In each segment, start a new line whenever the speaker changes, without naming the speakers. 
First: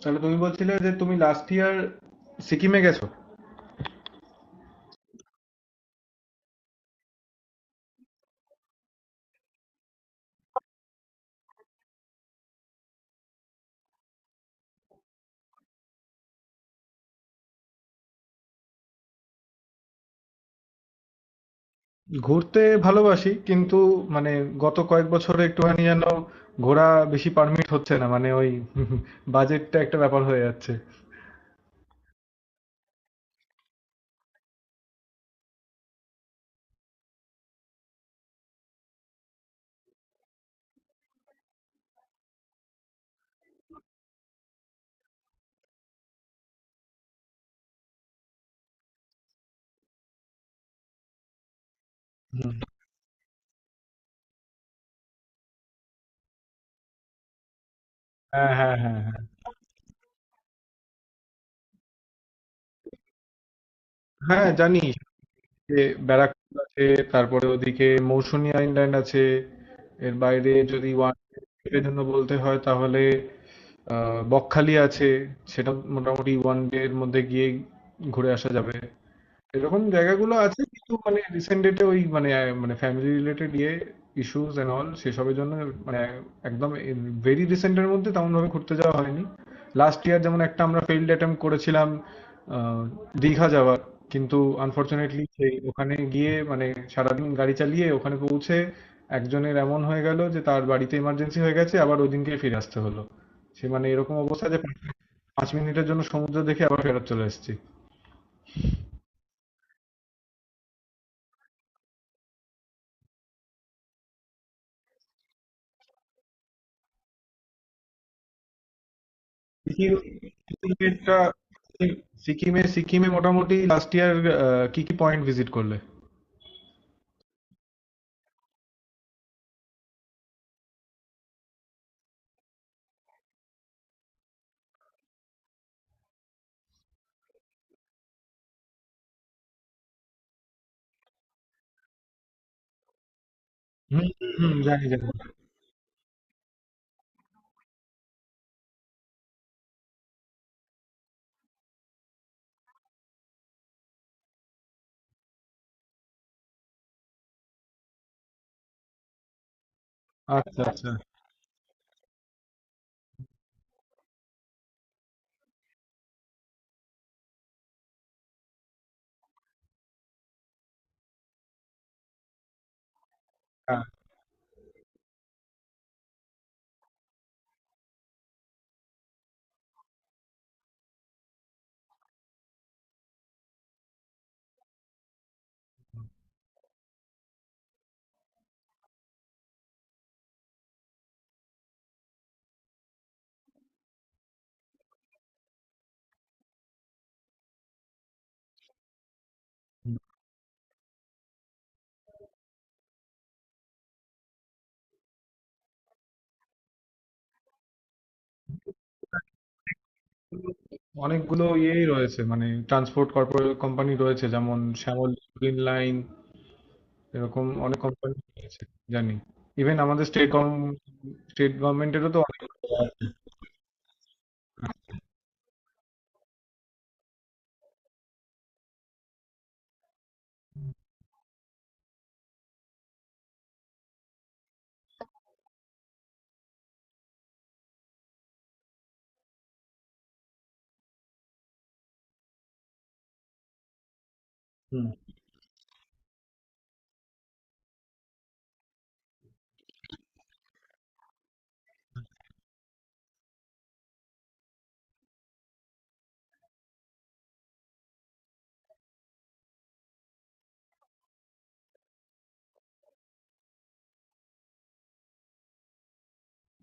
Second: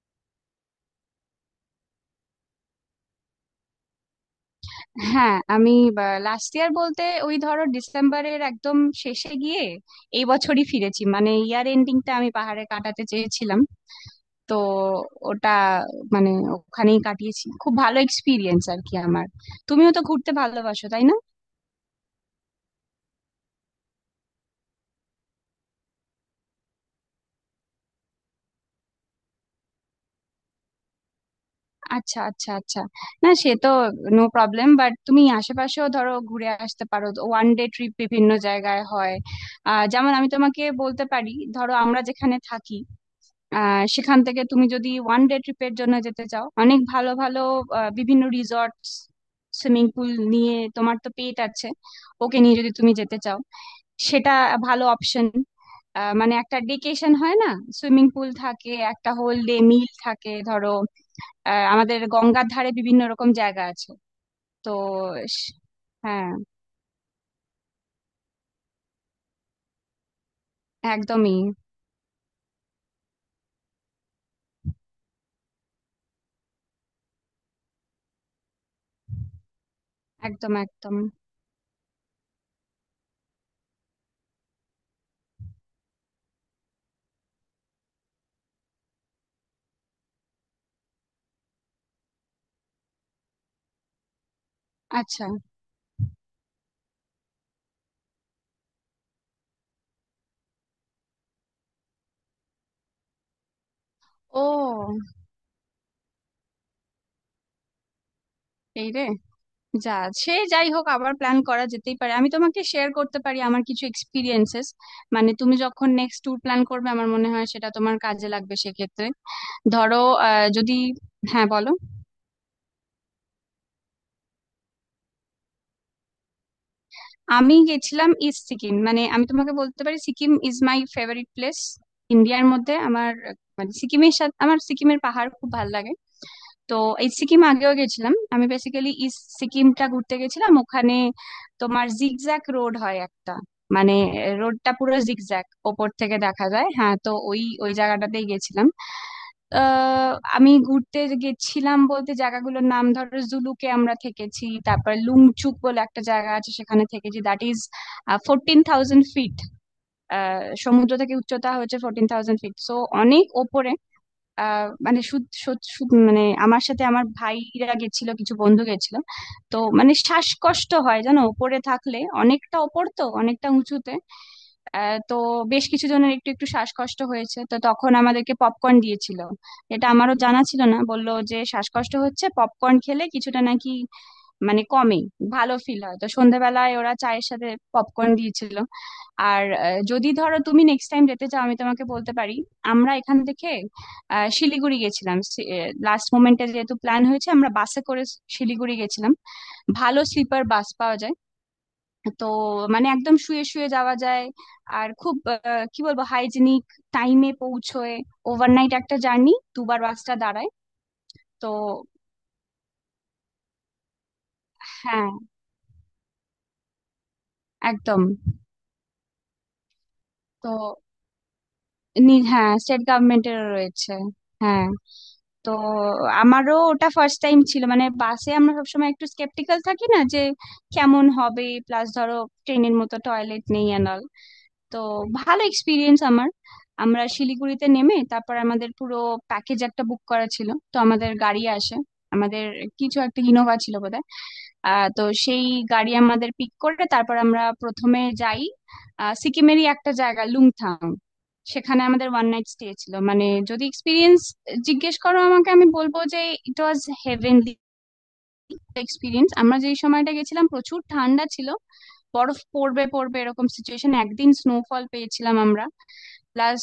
তাহলে তুমি বলছিলে যে তুমি লাস্ট ইয়ার সিকিমে গেছো।
হ্যাঁ, আমি লাস্ট ইয়ার বলতে ওই ধরো ডিসেম্বরের একদম শেষে গিয়ে এই বছরই ফিরেছি, মানে ইয়ার এন্ডিংটা আমি পাহাড়ে কাটাতে চেয়েছিলাম। তো ওটা মানে ওখানেই কাটিয়েছি, খুব ভালো এক্সপিরিয়েন্স আর কি আমার। তুমিও তো ঘুরতে ভালোবাসো, তাই না?
ঘুরতে ভালোবাসি, কিন্তু মানে গত কয়েক বছরে একটুখানি যেন ঘোরা বেশি পারমিট হচ্ছে না। মানে ওই বাজেটটা একটা ব্যাপার হয়ে যাচ্ছে।
আচ্ছা, আচ্ছা, আচ্ছা, না সে তো নো প্রবলেম, বাট তুমি আশেপাশেও ধরো ঘুরে আসতে পারো, ওয়ান ডে ট্রিপ বিভিন্ন জায়গায় হয়। যেমন আমি তোমাকে বলতে পারি, ধরো আমরা যেখানে থাকি সেখান থেকে তুমি যদি ওয়ান ডে ট্রিপের জন্য যেতে চাও, অনেক ভালো ভালো বিভিন্ন রিসর্টস। সুইমিং পুল নিয়ে, তোমার তো পেট আছে, ওকে
হুম।
নিয়ে যদি তুমি যেতে চাও, সেটা ভালো অপশন। মানে একটা ডেকেশন হয় না, সুইমিং পুল
হ্যাঁ
থাকে,
হ্যাঁ হ্যাঁ
একটা
হ্যাঁ।
হোল ডে মিল থাকে ধরো। আমাদের গঙ্গার ধারে বিভিন্ন রকম জায়গা আছে।
হ্যাঁ
তো
জানি
স-
যে
হ্যাঁ,
ব্যারাকপুর আছে, তারপরে ওদিকে মৌসুনি আইল্যান্ড আছে। এর বাইরে যদি ওয়ান
একদমই,
এর জন্য বলতে হয়, তাহলে বকখালি আছে। সেটা মোটামুটি ওয়ান ডে এর মধ্যে গিয়ে ঘুরে আসা যাবে। এরকম জায়গাগুলো
একদম
আছে, কিন্তু
একদম।
মানে রিসেন্ট ডেটে ওই মানে মানে ফ্যামিলি রিলেটেড ইয়ে ইস্যুস এন্ড অল সেসবের জন্য মানে একদম ভেরি রিসেন্টের মধ্যে তেমন ভাবে ঘুরতে যাওয়া হয়নি। লাস্ট ইয়ার যেমন একটা আমরা ফেইল্ড অ্যাটেম্প করেছিলাম আহ, দীঘা যাওয়ার, কিন্তু আনফরচুনেটলি
আচ্ছা।
সেই ওখানে গিয়ে মানে সারাদিন গাড়ি চালিয়ে ওখানে পৌঁছে একজনের এমন হয়ে গেল যে তার বাড়িতে ইমার্জেন্সি হয়ে গেছে, আবার ওই দিনকে ফিরে আসতে হলো। সে মানে এরকম অবস্থা যে
ও।
5 মিনিটের জন্য সমুদ্র দেখে আবার ফেরত চলে এসেছি।
এই রে। যা, সে যাই হোক, আবার প্ল্যান করা যেতেই পারে। আমি তোমাকে শেয়ার করতে পারি আমার কিছু এক্সপিরিয়েন্সেস, মানে তুমি যখন নেক্সট ট্যুর প্ল্যান করবে, আমার মনে হয় সেটা তোমার কাজে লাগবে সেক্ষেত্রে।
সিকিম
ধরো আহ, যদি
সিকিমেরটা
হ্যাঁ বলো।
সিকিম- সিকিমে সিকিমে মোটামুটি লাস্ট ইয়ার কি কি পয়েন্ট ভিজিট করলে?
আমি গেছিলাম ইস্ট সিকিম, মানে আমি তোমাকে বলতে পারি Sikkim is my favourite place ইন্ডিয়ার মধ্যে আমার। মানে সিকিমের সাথে আমার, সিকিমের পাহাড় খুব ভালো লাগে। তো এই সিকিম আগেও গেছিলাম আমি, বেসিক্যালি ইস্ট সিকিমটা ঘুরতে গেছিলাম ওখানে। তোমার জিগজ্যাগ রোড হয় একটা, মানে
হুম হুম হুম,
রোডটা
জানি
পুরো
জানি।
জিগজ্যাগ, ওপর থেকে দেখা যায়। হ্যাঁ, তো ওই ওই জায়গাটাতেই গেছিলাম। আহ, আমি ঘুরতে গেছিলাম বলতে, জায়গাগুলোর নাম ধরো জুলুকে আমরা থেকেছি, তারপর লুংচুক বলে একটা জায়গা আছে সেখানে থেকেছি, দ্যাট ইজ 14,000 ফিট।
আচ্ছা আচ্ছা।
সমুদ্র থেকে উচ্চতা হচ্ছে 14,000 ফিট, সো অনেক ওপরে। আহ মানে শুধ শুধ- শুধ- মানে আমার সাথে আমার ভাইরা গেছিল, কিছু বন্ধু গেছিল। তো মানে শ্বাসকষ্ট হয় জানো উপরে থাকলে, অনেকটা ওপর তো, অনেকটা
হ্যাঁ
উঁচুতে। তো বেশ কিছু জনের একটু একটু শ্বাসকষ্ট হয়েছে, তো তখন আমাদেরকে পপকর্ন দিয়েছিল। এটা আমারও জানা ছিল না, বললো যে শ্বাসকষ্ট হচ্ছে পপকর্ন খেলে কিছুটা নাকি মানে কমে, ভালো ফিল হয়। তো সন্ধ্যাবেলায় ওরা চায়ের সাথে পপকর্ন দিয়েছিল। আর যদি ধরো তুমি নেক্সট টাইম যেতে চাও, আমি তোমাকে বলতে পারি আমরা এখান থেকে শিলিগুড়ি গেছিলাম। লাস্ট মোমেন্টে যেহেতু প্ল্যান হয়েছে, আমরা বাসে করে শিলিগুড়ি গেছিলাম। ভালো স্লিপার বাস পাওয়া যায়, তো মানে একদম শুয়ে শুয়ে যাওয়া যায়। আর খুব কি বলবো, হাইজিনিক, টাইমে পৌঁছয়, ওভারনাইট একটা জার্নি, দুবার বাসটা দাঁড়ায়।
অনেকগুলো
তো
ইয়েই রয়েছে, মানে ট্রান্সপোর্ট কর্পোরেট কোম্পানি রয়েছে, যেমন শ্যামল,
হ্যাঁ,
গ্রিন লাইন, এরকম অনেক
একদম।
কোম্পানি রয়েছে, জানি। ইভেন আমাদের স্টেট
তো
গভর্নমেন্ট, স্টেট গভর্নমেন্টেরও
নি
তো অনেক।
হ্যাঁ, স্টেট গভর্নমেন্টের রয়েছে, হ্যাঁ। তো আমারও ওটা ফার্স্ট টাইম ছিল, মানে বাসে আমরা সবসময় একটু স্কেপটিক্যাল থাকি না, যে কেমন হবে, প্লাস ধরো ট্রেনের মতো টয়লেট নেই অ্যান্ড অল। তো ভালো এক্সপিরিয়েন্স আমার। আমরা শিলিগুড়িতে নেমে তারপর আমাদের পুরো প্যাকেজ একটা বুক করা ছিল, তো আমাদের গাড়ি আসে, আমাদের কিছু একটা ইনোভা ছিল বোধহয়।
হুম।
তো সেই গাড়ি আমাদের পিক করে, তারপর আমরা প্রথমে যাই সিকিমেরই একটা জায়গা লুংথাং, সেখানে আমাদের ওয়ান নাইট স্টে ছিল। মানে যদি এক্সপিরিয়েন্স জিজ্ঞেস করো আমাকে, আমি বলবো যে ইট ওয়াজ হেভেনলি এক্সপিরিয়েন্স। আমরা যেই সময়টা গেছিলাম প্রচুর ঠান্ডা ছিল, বরফ পড়বে পড়বে এরকম সিচুয়েশন, একদিন স্নোফল পেয়েছিলাম আমরা। প্লাস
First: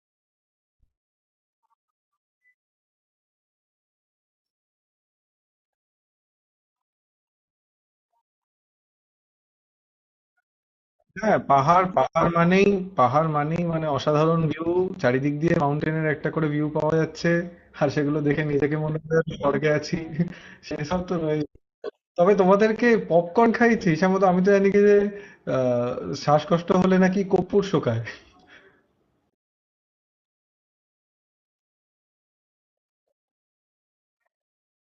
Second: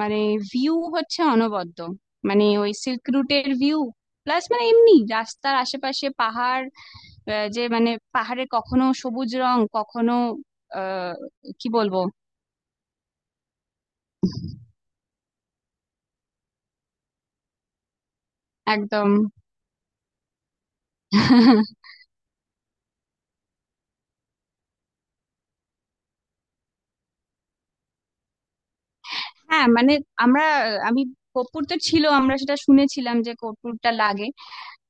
মানে ভিউ হচ্ছে অনবদ্য, মানে ওই সিল্ক রুটের ভিউ, প্লাস মানে এমনি রাস্তার আশেপাশে পাহাড়, যে মানে পাহাড়ে কখনো সবুজ রং, কখনো আহ
হ্যাঁ
কি
পাহাড়
বলবো,
পাহাড় মানেই, পাহাড় মানেই মানে অসাধারণ ভিউ। চারিদিক দিয়ে মাউন্টেনের একটা করে ভিউ পাওয়া যাচ্ছে, আর সেগুলো দেখে নিজেকে মনে
একদম।
হয় আমি স্বর্গে আছি। সেসব তো রয়েছে। তবে তোমাদেরকে পপকর্ন খাইয়েছি সম্ভবত, আমি তো জানি কি যে আহ, শ্বাসকষ্ট হলে নাকি কর্পূর শোকায়।
হ্যাঁ, মানে আমরা আমি কর্পূর তো ছিল, আমরা সেটা শুনেছিলাম যে কর্পূরটা লাগে।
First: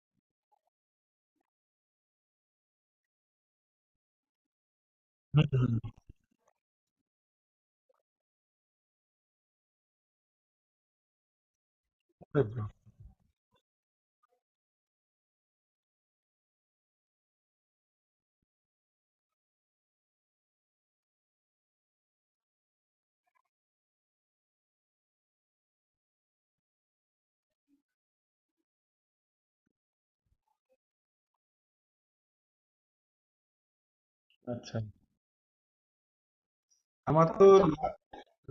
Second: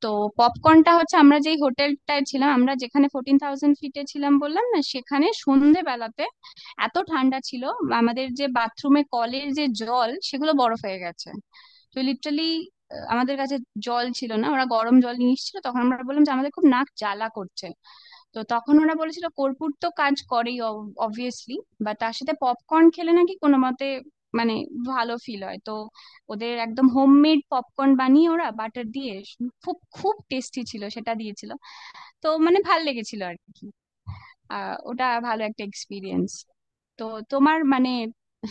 তো পপকর্নটা হচ্ছে, আমরা যেই হোটেলটায় ছিলাম, আমরা যেখানে 14,000 ফিটে ছিলাম বললাম না, সেখানে সন্ধেবেলাতে এত ঠান্ডা ছিল আমাদের, যে বাথরুমে কলের যে জল সেগুলো বরফ হয়ে গেছে। তো লিটারালি আমাদের কাছে জল ছিল না, ওরা গরম জল নিয়ে এসেছিল। তখন আমরা বললাম যে আমাদের খুব নাক জ্বালা করছে, তো তখন ওরা বলেছিল কর্পূর তো কাজ করেই, অবভিয়াসলি, বা তার সাথে পপকর্ন খেলে নাকি কোনো মতে মানে ভালো ফিল হয়। তো ওদের একদম হোমমেড পপকর্ন বানিয়ে ওরা বাটার দিয়ে, খুব খুব টেস্টি ছিল, সেটা দিয়েছিল। তো মানে ভাল লেগেছিল আর কি।
আচ্ছা,
ওটা ভালো একটা এক্সপিরিয়েন্স। তো
আমার তো
তোমার মানে,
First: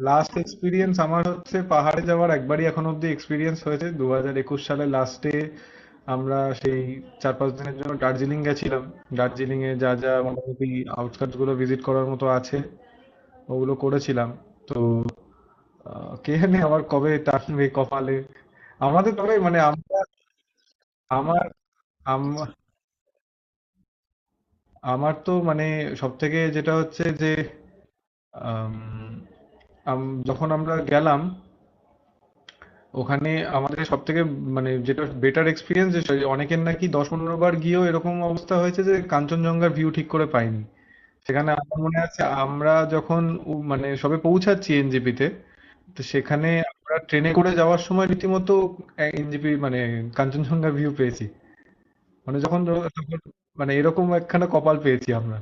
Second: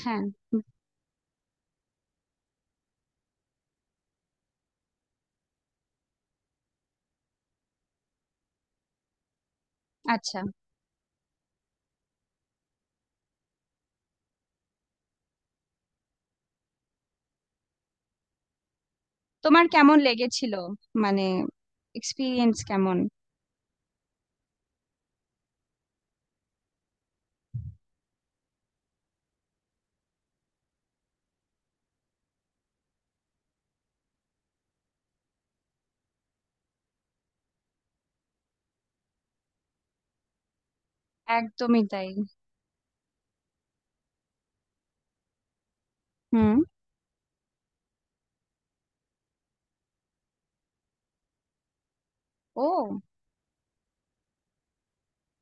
হ্যাঁ,
লাস্ট এক্সপিরিয়েন্স, আমার হচ্ছে পাহাড়ে যাওয়ার একবারই এখন অব্দি এক্সপিরিয়েন্স হয়েছে 2021 সালে লাস্টে। আমরা সেই 4-5 দিনের জন্য দার্জিলিং গেছিলাম। দার্জিলিং এ যা যা
আচ্ছা
মোটামুটি আউটস্কার্টস গুলো ভিজিট করার মতো আছে, ওগুলো করেছিলাম। তো কে জানে আবার কবে টানবে কপালে আমাদের। তবে মানে
তোমার
আমরা,
কেমন লেগেছিল, মানে
আমার, আম-
এক্সপিরিয়েন্স কেমন?
আমার তো মানে সব থেকে যেটা হচ্ছে যে আম, আম- যখন আমরা গেলাম ওখানে, আমাদের সবথেকে মানে যেটা বেটার এক্সপিরিয়েন্স, অনেকের নাকি 10-15 বার গিয়েও এরকম অবস্থা হয়েছে যে কাঞ্চনজঙ্ঘার ভিউ ঠিক করে পাইনি। সেখানে আমার
একদমই
মনে
তাই।
আছে আমরা যখন মানে সবে পৌঁছাচ্ছি এনজেপিতে, তো সেখানে
হুম।
আমরা ট্রেনে করে যাওয়ার সময় রীতিমতো এনজেপি মানে কাঞ্চনজঙ্ঘার ভিউ পেয়েছি মানে যখন
ও।
তখন। মানে এরকম একখানা কপাল পেয়েছি আমরা,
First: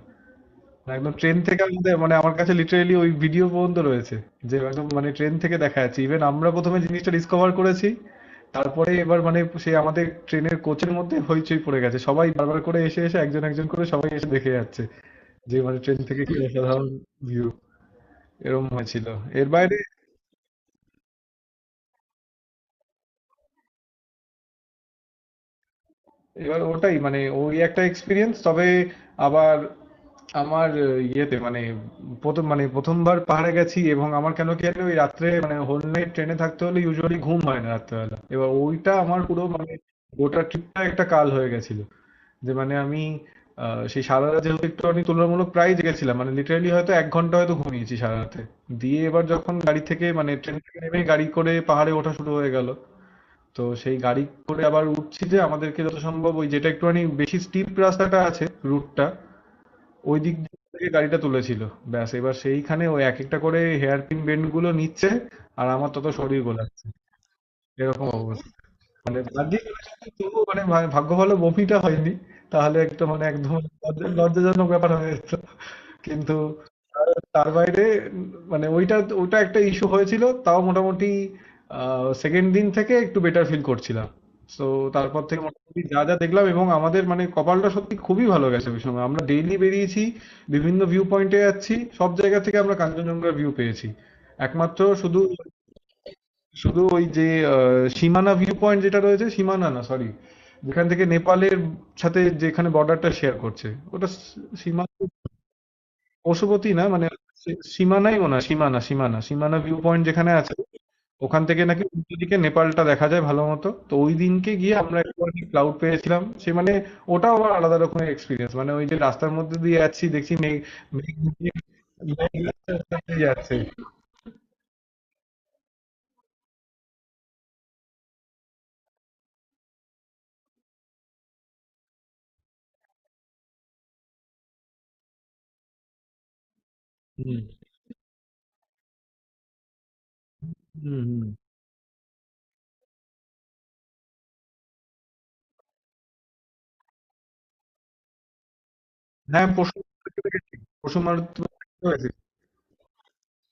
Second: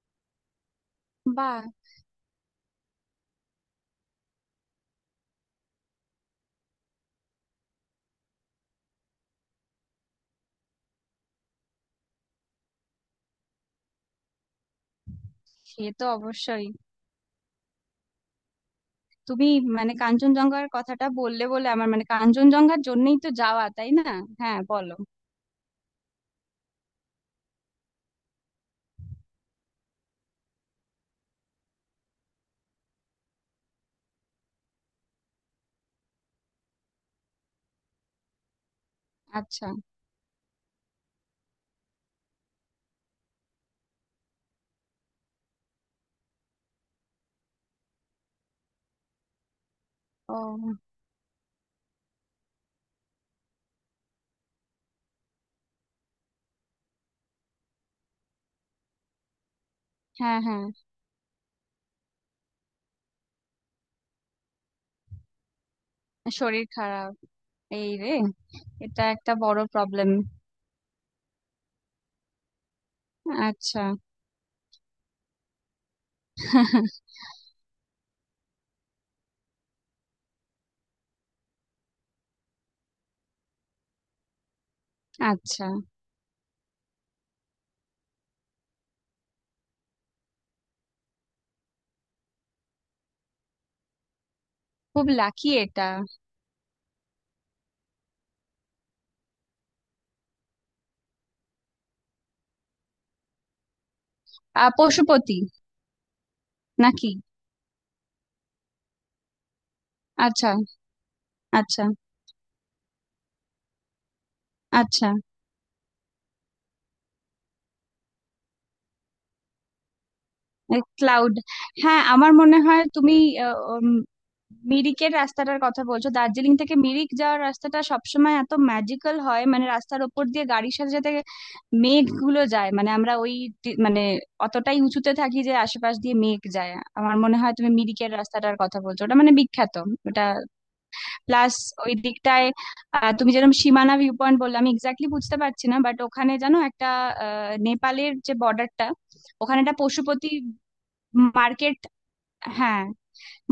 একদম ট্রেন থেকে।
বাহ।
আমাদের মানে আমার কাছে লিটারেলি ওই ভিডিও পর্যন্ত রয়েছে যে একদম মানে ট্রেন থেকে দেখা যাচ্ছে। ইভেন আমরা প্রথমে জিনিসটা ডিসকভার করেছি, তারপরে এবার মানে সেই আমাদের ট্রেনের কোচের মধ্যে হইচই পড়ে গেছে, সবাই বারবার করে এসে এসে একজন একজন করে সবাই এসে দেখে যাচ্ছে যে মানে
সে
ট্রেন
তো
থেকে কি
অবশ্যই।
অসাধারণ ভিউ! এরকম হয়েছিল।
তুমি
এর বাইরে
মানে কাঞ্চনজঙ্ঘার কথাটা বললে বলে, আমার মানে, কাঞ্চনজঙ্ঘার জন্যই তো যাওয়া, তাই না? হ্যাঁ, বলো।
এবার ওটাই মানে ওই একটা এক্সপিরিয়েন্স। তবে আবার আমার ইয়েতে মানে প্রথম মানে প্রথমবার পাহাড়ে গেছি, এবং আমার কেন কি জানি ওই রাত্রে মানে হোল নাইট ট্রেনে থাকতে হলে ইউজুয়ালি ঘুম হয় না রাত্রেবেলা, এবার ওইটা আমার পুরো
আচ্ছা।
মানে গোটা ট্রিপটা একটা কাল হয়ে গেছিল। যে মানে আমি সেই সারা রাত যেহেতু একটু আমি তুলনামূলক প্রায় জেগেছিলাম, মানে লিটারালি হয়তো 1 ঘন্টা হয়তো ঘুমিয়েছি সারা রাতে। দিয়ে এবার যখন গাড়ি থেকে মানে ট্রেন
ও।
থেকে নেমে গাড়ি করে পাহাড়ে ওঠা শুরু হয়ে গেল, তো সেই গাড়ি করে আবার উঠছি, যে আমাদেরকে যত সম্ভব ওই যেটা একটুখানি বেশি স্টিপ রাস্তাটা আছে রুটটা ওই দিক
হ্যাঁ, হ্যাঁ।
থেকে গাড়িটা তুলেছিল। ব্যাস এবার সেইখানে ওই এক একটা করে হেয়ার পিন বেন্ড গুলো নিচ্ছে, আর আমার তত শরীর
শরীর
গোলাচ্ছে,
খারাপ, এই
এরকম
রে,
অবস্থা।
এটা
মানে
একটা বড়
বাহ্যিক
প্রবলেম।
অনুশীলন, তবুও মানে ভাগ্য ভালো বমিটা হয়নি, তাহলে একটা মানে একদম
আচ্ছা।
লজ্জাজনক ব্যাপার হয়ে যেত। কিন্তু তার তার বাইরে মানে ওইটা, ওটা একটা ইস্যু হয়েছিল। তাও মোটামুটি সেকেন্ড দিন থেকে একটু বেটার ফিল করছিলাম। তো তারপর থেকে
আচ্ছা।
মোটামুটি যা যা দেখলাম, এবং আমাদের মানে কপালটা সত্যি খুবই ভালো গেছে, ওই সময় আমরা ডেইলি বেরিয়েছি, বিভিন্ন ভিউ পয়েন্টে যাচ্ছি, সব জায়গা থেকে আমরা কাঞ্চনজঙ্ঘার ভিউ পেয়েছি। একমাত্র
খুব
শুধু
লাকি এটা।
শুধু ওই যে সীমানা ভিউ পয়েন্ট যেটা রয়েছে, সীমানা না সরি, যেখান থেকে নেপালের সাথে, যেখানে বর্ডারটা শেয়ার করছে, ওটা
আ,
সীমানা,
পশুপতি
পশুপতি না মানে
নাকি?
সীমানাই মনে হয়, সীমানা, সীমানা, সীমানা ভিউ পয়েন্ট যেখানে
আচ্ছা,
আছে, ওখান থেকে নাকি
আচ্ছা,
উল্টো দিকে নেপালটা দেখা যায় ভালো মতো। তো ওই দিনকে গিয়ে আমরা
আচ্ছা।
একটুখানি ক্লাউড পেয়েছিলাম। সে মানে ওটাও আবার আলাদা রকমের এক্সপিরিয়েন্স, মানে ওই যে রাস্তার মধ্যে দিয়ে যাচ্ছি, দেখছি মেঘ, মেঘ,
ক্লাউড।
মেঘ-
হ্যাঁ,
মেঘ
আমার মনে
রাস্তার
হয়
সাথে
তুমি
যাচ্ছে।
আহ, উম, মিরিকের রাস্তাটার কথা বলছো। দার্জিলিং থেকে মিরিক যাওয়ার রাস্তাটা সবসময় এত ম্যাজিক্যাল হয়, মানে রাস্তার ওপর দিয়ে গাড়ির সাথে সাথে মেঘগুলো যায়, মানে আমরা মানে অতটাই উঁচুতে থাকি যে আশেপাশ দিয়ে মেঘ যায়। আমার মনে
হুম
হয় তুমি মিরিকের রাস্তাটার কথা বলছো, ওটা মানে বিখ্যাত ওটা।
হুম হুম।
প্লাস ওই দিকটায় তুমি যেরকম সীমানা ভিউ পয়েন্ট বললে, আমি এক্স্যাক্টলি বুঝতে পারছি না, বাট ওখানে জানো একটা নেপালের যে বর্ডারটা,
হ্যাঁ
ওখানে একটা
পশু মারতে
পশুপতি
পেরেছি, পশু মারতে
মার্কেট,
পেরেছি।
হ্যাঁ,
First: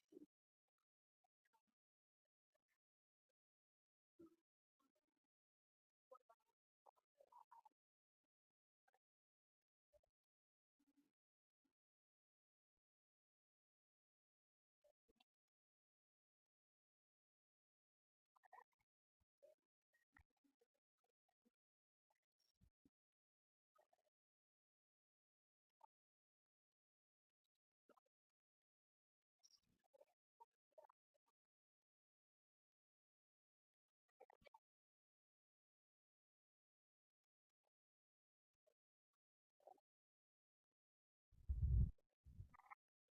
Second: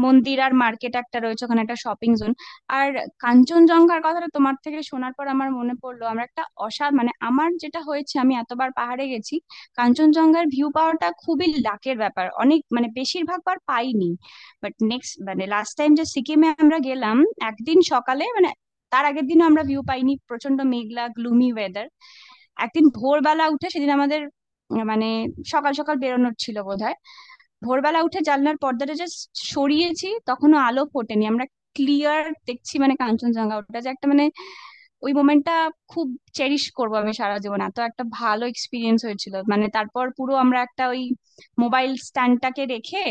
মন্দির আর মার্কেট একটা রয়েছে ওখানে, একটা শপিং জোন। আর কাঞ্চনজঙ্ঘার কথাটা তোমার থেকে শোনার পর আমার মনে পড়লো, আমরা একটা মানে আমার যেটা হয়েছে, আমি এতবার পাহাড়ে গেছি, কাঞ্চনজঙ্ঘার ভিউ পাওয়াটা খুবই লাকের ব্যাপার, অনেক মানে বেশিরভাগ বার পাইনি। বাট নেক্সট মানে লাস্ট টাইম যে সিকিমে আমরা গেলাম, একদিন সকালে, মানে তার আগের দিনও আমরা ভিউ পাইনি, প্রচন্ড মেঘলা গ্লুমি ওয়েদার। একদিন ভোরবেলা উঠে, সেদিন আমাদের মানে সকাল সকাল বেরোনোর ছিল বোধ। ভোরবেলা উঠে জানলার পর্দাটা জাস্ট সরিয়েছি, তখনো আলো ফোটেনি, আমরা ক্লিয়ার দেখছি মানে কাঞ্চনজঙ্ঘা। ওটা যে একটা মানে, ওই মোমেন্টটা খুব চেরিশ করবো আমি সারা জীবন, এত একটা ভালো এক্সপিরিয়েন্স হয়েছিল। মানে তারপর পুরো আমরা একটা ওই মোবাইল স্ট্যান্ডটাকে রেখে,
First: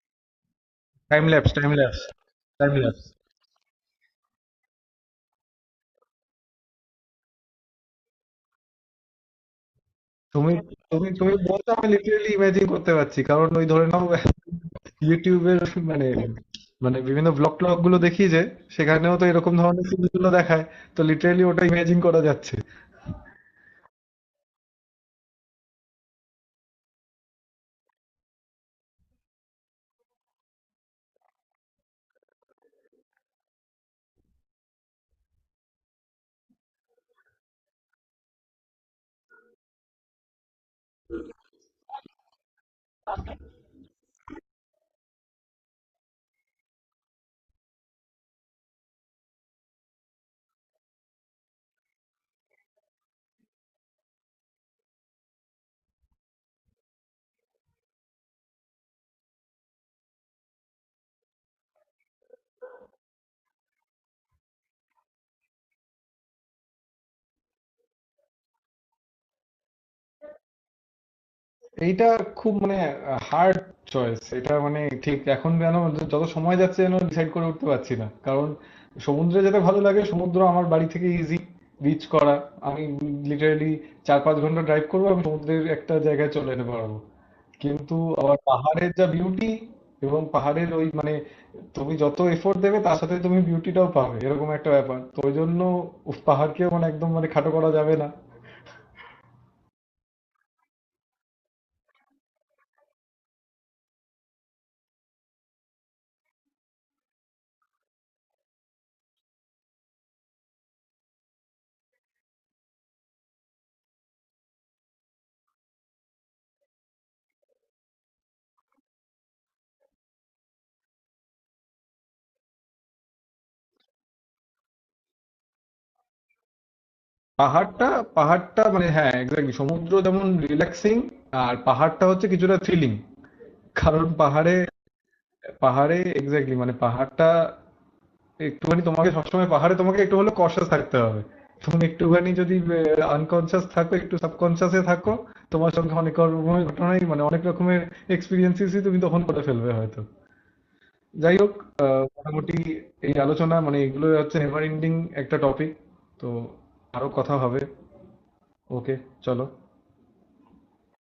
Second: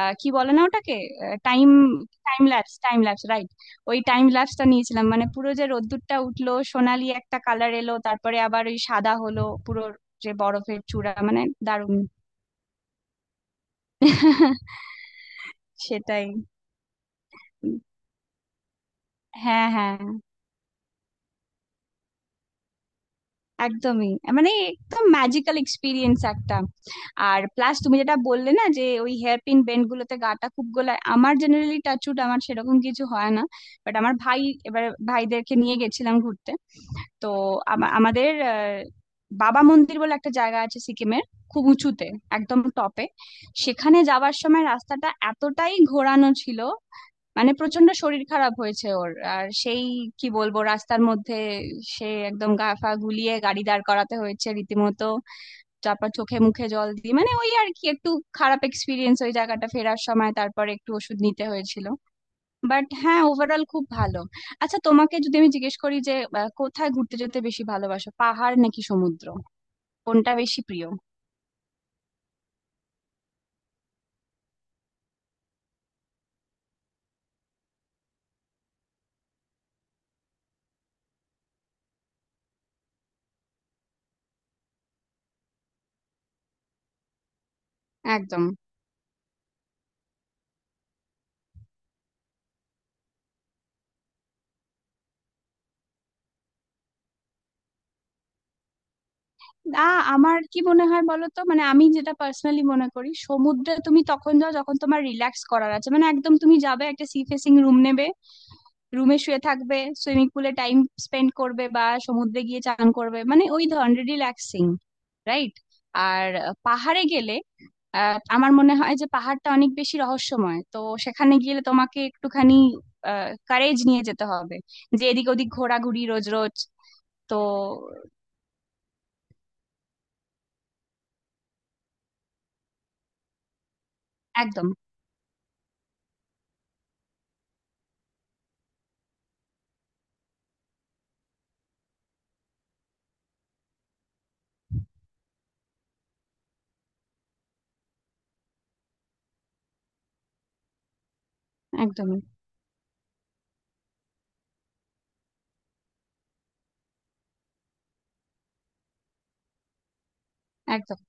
কি বলে না ওটাকে,
time lapse,
time
time lapse,
time
time
lapse, time
lapse.
Lapse, right, ওই টাইম ল্যাপসটা নিয়েছিলাম। মানে পুরো যে রোদ্দুরটা উঠলো, সোনালি একটা কালার এলো, তারপরে আবার ওই সাদা হলো পুরো যে
তুমি
বরফের
তুমি
চূড়া,
তুমি
মানে
বলছো আমি
দারুণ।
লিটারেলি ইমাজিন করতে পারছি, কারণ ওই ধরে নাও ইউটিউবের মানে,
সেটাই,
মানে বিভিন্ন ব্লগ ট্লগ গুলো দেখি যে সেখানেও তো এরকম
হ্যাঁ
ধরনের
হ্যাঁ,
সিনগুলো দেখায়, তো লিটারেলি ওটা ইমাজিন করা যাচ্ছে।
একদমই, মানে একদম ম্যাজিক্যাল এক্সপিরিয়েন্স একটা। আর প্লাস তুমি যেটা বললে না, যে ওই হেয়ার পিন বেন্ড গুলোতে গাটা খুব গোলায়, আমার জেনারেলি টাচুট আমার সেরকম কিছু হয় না, বাট আমার ভাই, এবার ভাইদেরকে নিয়ে গেছিলাম ঘুরতে। তো আমাদের বাবা মন্দির বলে একটা জায়গা আছে সিকিমের, খুব উঁচুতে, একদম টপে, সেখানে যাওয়ার সময় রাস্তাটা এতটাই ঘোরানো ছিল, মানে প্রচন্ড শরীর খারাপ হয়েছে ওর। আর সেই কি বলবো, রাস্তার মধ্যে সে একদম গা ফা গুলিয়ে গাড়ি দাঁড় করাতে হয়েছে রীতিমতো, তারপর চোখে মুখে জল দিয়ে মানে ওই আর কি একটু খারাপ এক্সপিরিয়েন্স ওই জায়গাটা ফেরার সময়, তারপরে একটু ওষুধ নিতে হয়েছিল। বাট হ্যাঁ, ওভারঅল খুব ভালো। আচ্ছা, তোমাকে যদি আমি জিজ্ঞেস করি যে কোথায় ঘুরতে যেতে বেশি ভালোবাসো, পাহাড় নাকি সমুদ্র, কোনটা বেশি প্রিয়?
এইটা খুব মানে হার্ড চয়েস এটা, মানে ঠিক এখন যেন যত সময় যাচ্ছে যেন ডিসাইড করে উঠতে পারছি না। কারণ সমুদ্রে যেতে ভালো লাগে, সমুদ্র আমার বাড়ি থেকে ইজি রিচ করা। আমি লিটারালি 4-5 ঘন্টা ড্রাইভ করবো, আমি সমুদ্রের একটা জায়গায় চলে যেতে পারবো। কিন্তু আবার
একদম
পাহাড়ের যা বিউটি, এবং পাহাড়ের ওই মানে তুমি যত এফোর্ট দেবে তার সাথে তুমি বিউটিটাও পাবে, এরকম একটা ব্যাপার। তো ওই জন্য উফ, পাহাড়কেও মানে একদম মানে খাটো করা যাবে না।
না। আমার কি মনে হয় বলো তো, মানে আমি যেটা পার্সোনালি মনে করি, সমুদ্রে তুমি তখন যাও যখন তোমার রিল্যাক্স করার আছে, মানে একদম তুমি যাবে, একটা সি ফেসিং রুম নেবে, রুমে শুয়ে থাকবে, সুইমিং পুলে টাইম স্পেন্ড করবে, বা সমুদ্রে গিয়ে চান করবে, মানে ওই ধরনের রিল্যাক্সিং, রাইট? আর পাহাড়ে গেলে আমার মনে হয় যে পাহাড়টা অনেক বেশি রহস্যময়, তো সেখানে গেলে তোমাকে একটুখানি কারেজ নিয়ে যেতে হবে, যে এদিক ওদিক ঘোরাঘুরি রোজ রোজ। তো
পাহাড়টা পাহাড়টা মানে হ্যাঁ এক্স্যাক্টলি সমুদ্র যেমন রিল্যাক্সিং, আর পাহাড়টা হচ্ছে কিছুটা থ্রিলিং। কারণ পাহাড়ে,
একদম,
এক্স্যাক্টলি মানে পাহাড়টা একটুখানি তোমাকে সবসময়, পাহাড়ে তোমাকে একটু হলেও কশাস থাকতে হবে। তুমি একটুখানি যদি আনকনসিয়াস থাকো, একটু সাবকনসিয়াসে থাকো, তোমার সঙ্গে অনেক রকমের ঘটনাই মানে অনেক রকমের এক্সপিরিয়েন্সেসই তুমি তখন করে ফেলবে হয়তো। যাই হোক
একদমই,
মোটামুটি এই আলোচনা মানে এগুলো হচ্ছে নেভার এন্ডিং একটা টপিক। তো আরো কথা হবে। ওকে, চলো।
একদম।